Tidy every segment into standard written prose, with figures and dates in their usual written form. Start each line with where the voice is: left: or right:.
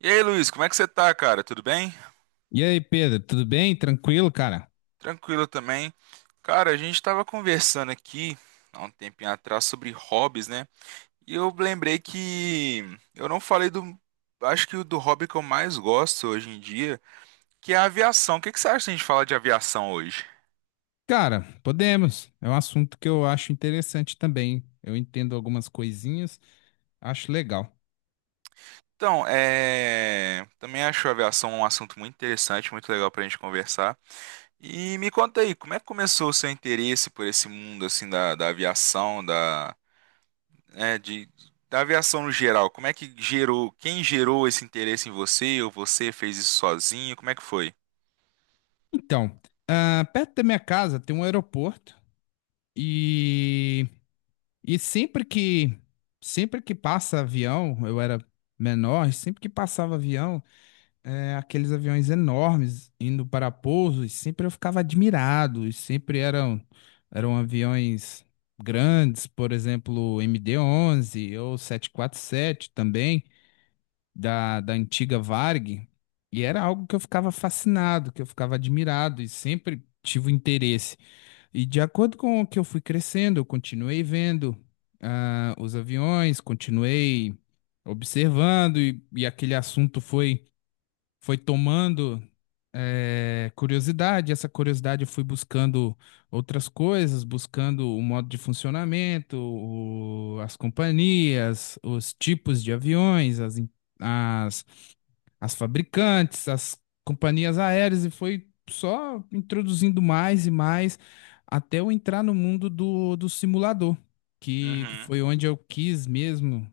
right: E aí, Luiz, como é que você tá, cara? Tudo bem?
left: E aí, Pedro, tudo bem? Tranquilo, cara?
right: Tranquilo também. Cara, a gente tava conversando aqui há um tempinho atrás sobre hobbies, né? E eu lembrei que eu não falei do. Acho que o do hobby que eu mais gosto hoje em dia, que é a aviação. O que que você acha se a gente falar de aviação hoje?
left: Cara, podemos. É um assunto que eu acho interessante também. Eu entendo algumas coisinhas, acho legal.
right: Então, é. Também acho a aviação um assunto muito interessante, muito legal pra gente conversar. E me conta aí, como é que começou o seu interesse por esse mundo, assim, da aviação, é, de, da aviação no geral, como é que gerou, quem gerou esse interesse em você, ou você fez isso sozinho, como é que foi?
left: Então, perto da minha casa tem um aeroporto e, e sempre que passa avião, eu era menor, sempre que passava avião, aqueles aviões enormes indo para pouso, e sempre eu ficava admirado, e sempre eram aviões grandes, por exemplo, o MD-11 ou 747 também, da antiga Varg, e era algo que eu ficava fascinado, que eu ficava admirado, e sempre tive interesse. E de acordo com o que eu fui crescendo, eu continuei vendo os aviões, continuei observando, e aquele assunto foi tomando curiosidade. Essa curiosidade eu fui buscando outras coisas, buscando o modo de funcionamento, o- as companhias, os tipos de aviões, as, em- as, as fabricantes, as companhias aéreas, e foi só introduzindo mais e mais até eu entrar no mundo do simulador, que
right: Uhum.
left: foi onde eu quis mesmo.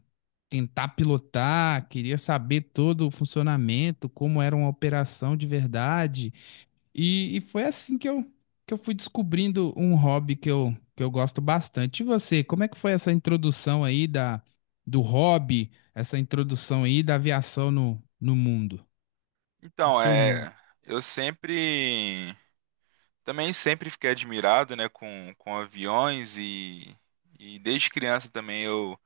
left: Tentar pilotar, queria saber todo o funcionamento, como era uma operação de verdade. E foi assim que eu fui descobrindo um hobby que eu gosto bastante. E você, como é que foi essa introdução aí do hobby, essa introdução aí da aviação no mundo, no
right: Então,
left: seu mundo?
right: eu sempre, também sempre fiquei admirado, né, com aviões e, desde criança também eu,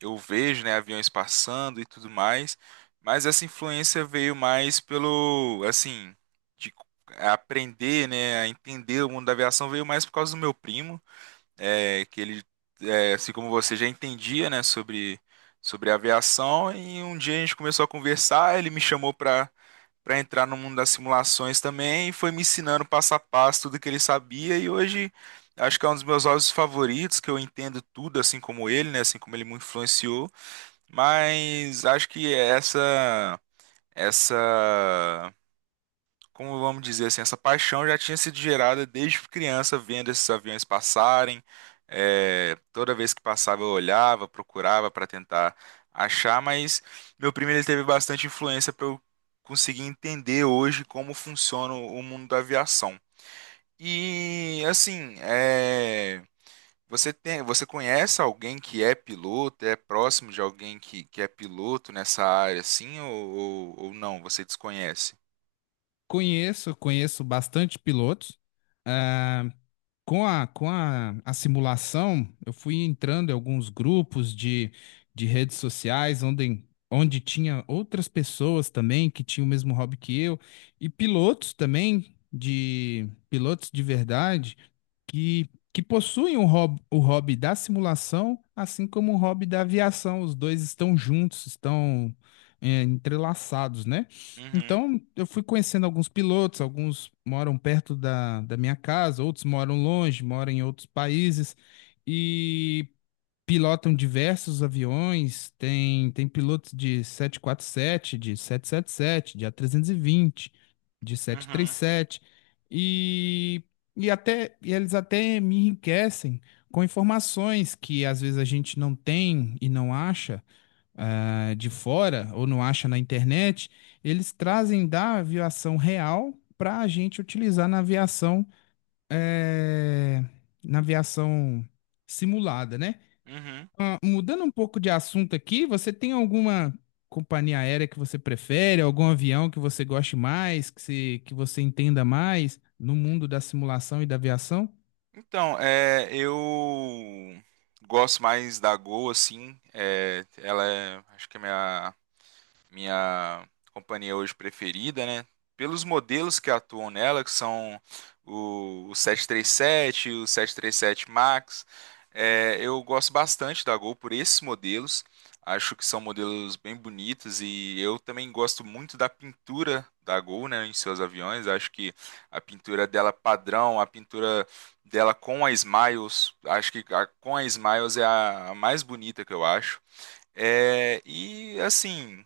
right: eu vejo, né, aviões passando e tudo mais, mas essa influência veio mais pelo, assim, de aprender, né, a entender o mundo da aviação veio mais por causa do meu primo, é, que ele, assim como você já entendia, né, sobre aviação, e um dia a gente começou a conversar, ele me chamou para entrar no mundo das simulações também, e foi me ensinando passo a passo tudo que ele sabia, e hoje acho que é um dos meus hobbies favoritos, que eu entendo tudo, assim como ele, né, assim como ele me influenciou, mas acho que essa, como vamos dizer assim, essa paixão já tinha sido gerada desde criança, vendo esses aviões passarem. É, toda vez que passava, eu olhava, procurava para tentar achar, mas meu primo ele teve bastante influência para eu conseguir entender hoje como funciona o mundo da aviação. E assim, você conhece alguém que é piloto, é próximo de alguém que é piloto nessa área, assim, ou não? Você desconhece?
left: Conheço bastante pilotos. ah, com a simulação, eu fui entrando em alguns grupos de redes sociais onde tinha outras pessoas também que tinham o mesmo hobby que eu, e pilotos também, de pilotos de verdade, que possuem o hobby da simulação, assim como o hobby da aviação. Os dois estão juntos, entrelaçados, né?
right: Uhum,
left: Então, eu fui conhecendo alguns pilotos, alguns moram perto da minha casa, outros moram longe, moram em outros países e pilotam diversos aviões. Tem pilotos de 747 de 777 de A320 de sete três
right: uhum,
left: sete e, e eles até me enriquecem com informações que às vezes a gente não tem e não acha de fora ou não acha na internet, eles trazem da aviação real para a gente utilizar eh, na aviação simulada, né?
right: uhum.
left: Ah, mudando um pouco de assunto aqui, você tem alguma companhia aérea que você prefere, algum avião que você goste mais, que, se, que você entenda mais no mundo da simulação e da aviação?
right: Então, eu gosto mais da Gol, assim. Acho que é minha minha companhia hoje preferida, né? Pelos modelos que atuam nela, que são o 737, o 737 Max, eu gosto bastante da Gol por esses modelos. Acho que são modelos bem bonitos e eu também gosto muito da pintura da Gol, né, em seus aviões. Acho que a pintura dela padrão, a pintura dela com a Smiles, acho que com a Smiles é a mais bonita que eu acho. É, e assim,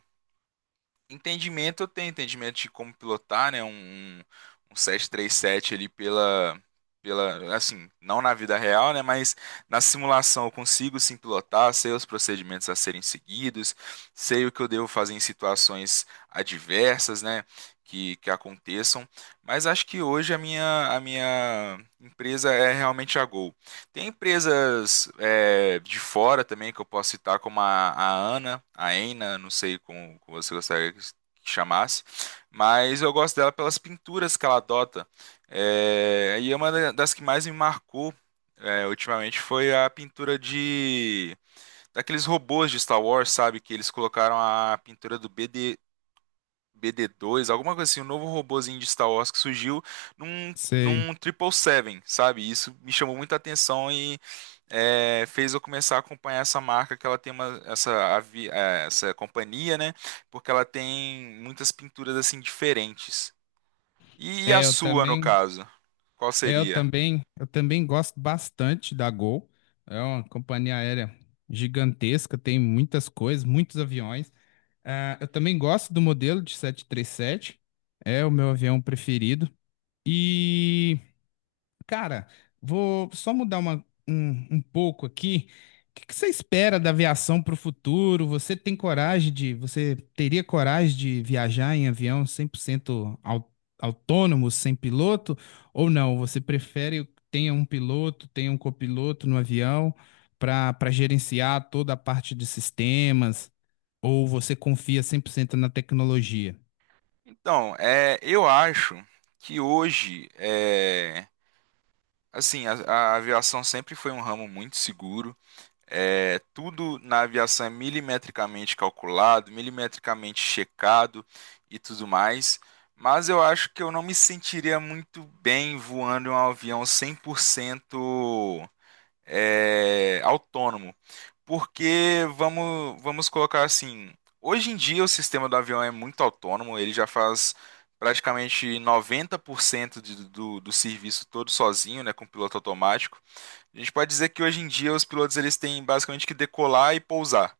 right: Entendimento, eu tenho entendimento de como pilotar, né? Um 737 ali assim, não na vida real, né? Mas na simulação eu consigo sim pilotar, sei os procedimentos a serem seguidos, sei o que eu devo fazer em situações adversas, né? Que aconteçam. Mas acho que hoje a minha empresa é realmente a Gol. Tem empresas de fora também que eu posso citar, como a Ana, a Ena, não sei como você gostaria que chamasse, mas eu gosto dela pelas pinturas que ela adota. É, e é uma das que mais me marcou ultimamente foi a pintura de daqueles robôs de Star Wars, sabe? Que eles colocaram a pintura do BD, BD2, alguma coisa assim, um novo robozinho de Star Wars que surgiu num,
left: Sei.
right: num Triple Seven, sabe? Isso me chamou muita atenção e fez eu começar a acompanhar essa marca, que ela tem uma, essa, avi- eh, essa companhia, né? Porque ela tem muitas pinturas assim diferentes. E a
left: É, eu
right: sua, no
left: também.
right: caso? Qual
left: É. Eu
right: seria?
left: também, eu também gosto bastante da Gol. É uma companhia aérea gigantesca, tem muitas coisas, muitos aviões. Ah, eu também gosto do modelo de 737. É o meu avião preferido. E cara, vou só mudar um pouco aqui. O que que você espera da aviação para o futuro? Você tem coragem de, você teria coragem de viajar em avião 100% au- autônomo, sem piloto? Ou não? Você prefere que tenha um piloto, tenha um copiloto no avião para gerenciar toda a parte de sistemas? Ou você confia 100% na tecnologia?
right: Então, eu acho que hoje, assim, a aviação sempre foi um ramo muito seguro. Tudo na aviação é milimetricamente calculado, milimetricamente checado e tudo mais. Mas eu acho que eu não me sentiria muito bem voando em um avião 100% autônomo. Porque vamos colocar assim, hoje em dia o sistema do avião é muito autônomo, ele já faz praticamente 90% do serviço todo sozinho, né, com piloto automático. A gente pode dizer que hoje em dia os pilotos eles têm basicamente que decolar e pousar.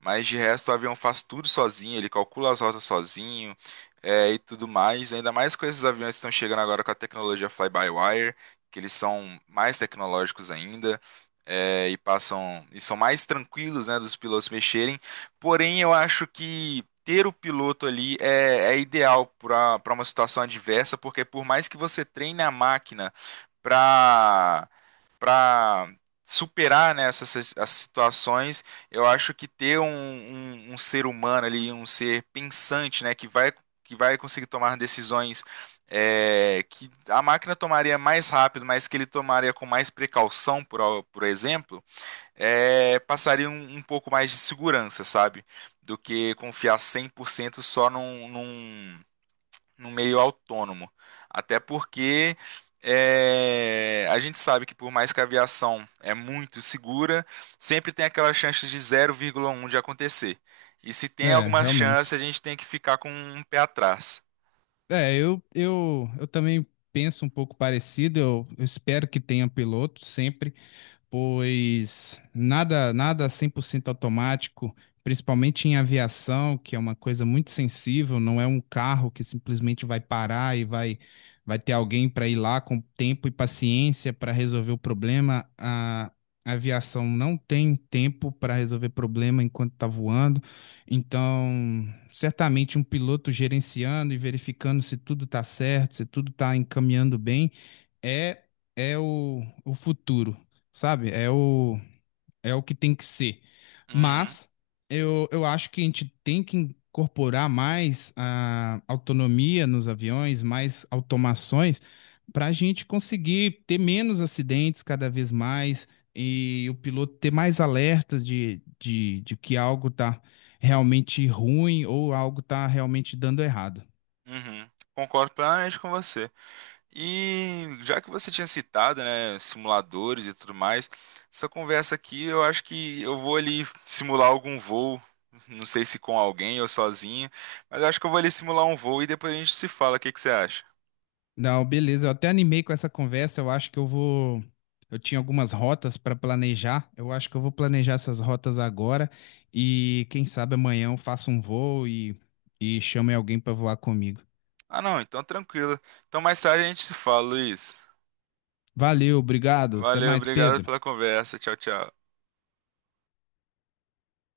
right: Mas de resto, o avião faz tudo sozinho, ele calcula as rotas sozinho, e tudo mais. Ainda mais com esses aviões que estão chegando agora com a tecnologia fly-by-wire, que eles são mais tecnológicos ainda, e passam e são mais tranquilos, né, dos pilotos mexerem. Porém, eu acho que ter o piloto ali é ideal para uma situação adversa, porque por mais que você treine a máquina para para superar, né, essas situações eu acho que ter um ser humano ali, um ser pensante, né, que vai conseguir tomar decisões que a máquina tomaria mais rápido, mas que ele tomaria com mais precaução, por exemplo, passaria um pouco mais de segurança, sabe? Do que confiar 100% só no meio autônomo. Até porque a gente sabe que por mais que a aviação é muito segura, sempre tem aquela chance de 0,1 de acontecer. E se tem
left: É,
right: alguma chance,
left: realmente.
right: a gente tem que ficar com um pé atrás.
left: É, eu também penso um pouco parecido. Eu espero que tenha piloto sempre pois nada 100% automático, principalmente em aviação, que é uma coisa muito sensível, não é um carro que simplesmente vai parar e vai, vai ter alguém para ir lá com tempo e paciência para resolver o problema. A aviação não tem tempo para resolver problema enquanto está voando, então certamente um piloto gerenciando e verificando se tudo está certo, se tudo está encaminhando bem é é o futuro, sabe? É o que tem que ser.
right: Uhum,
left: Mas eu acho que a gente tem que incorporar mais a autonomia nos aviões, mais automações, para a gente conseguir ter menos acidentes cada vez mais e o piloto ter mais alertas de que algo está realmente ruim ou algo está realmente dando errado.
right: uhum. Concordo plenamente com você. E já que você tinha citado, né, simuladores e tudo mais, essa conversa aqui eu acho que eu vou ali simular algum voo, não sei se com alguém ou sozinho, mas eu acho que eu vou ali simular um voo e depois a gente se fala, o que que você acha?
left: Não, beleza. Eu até animei com essa conversa. Eu acho que eu vou. Eu tinha algumas rotas para planejar. Eu acho que eu vou planejar essas rotas agora. E quem sabe amanhã eu faço um voo e chame alguém para voar comigo.
right: Ah, não, então tranquilo. Então mais tarde a gente se fala, Luiz.
left: Valeu, obrigado. Até
right: Valeu,
left: mais,
right: obrigado
left: Pedro.
right: pela conversa. Tchau, tchau.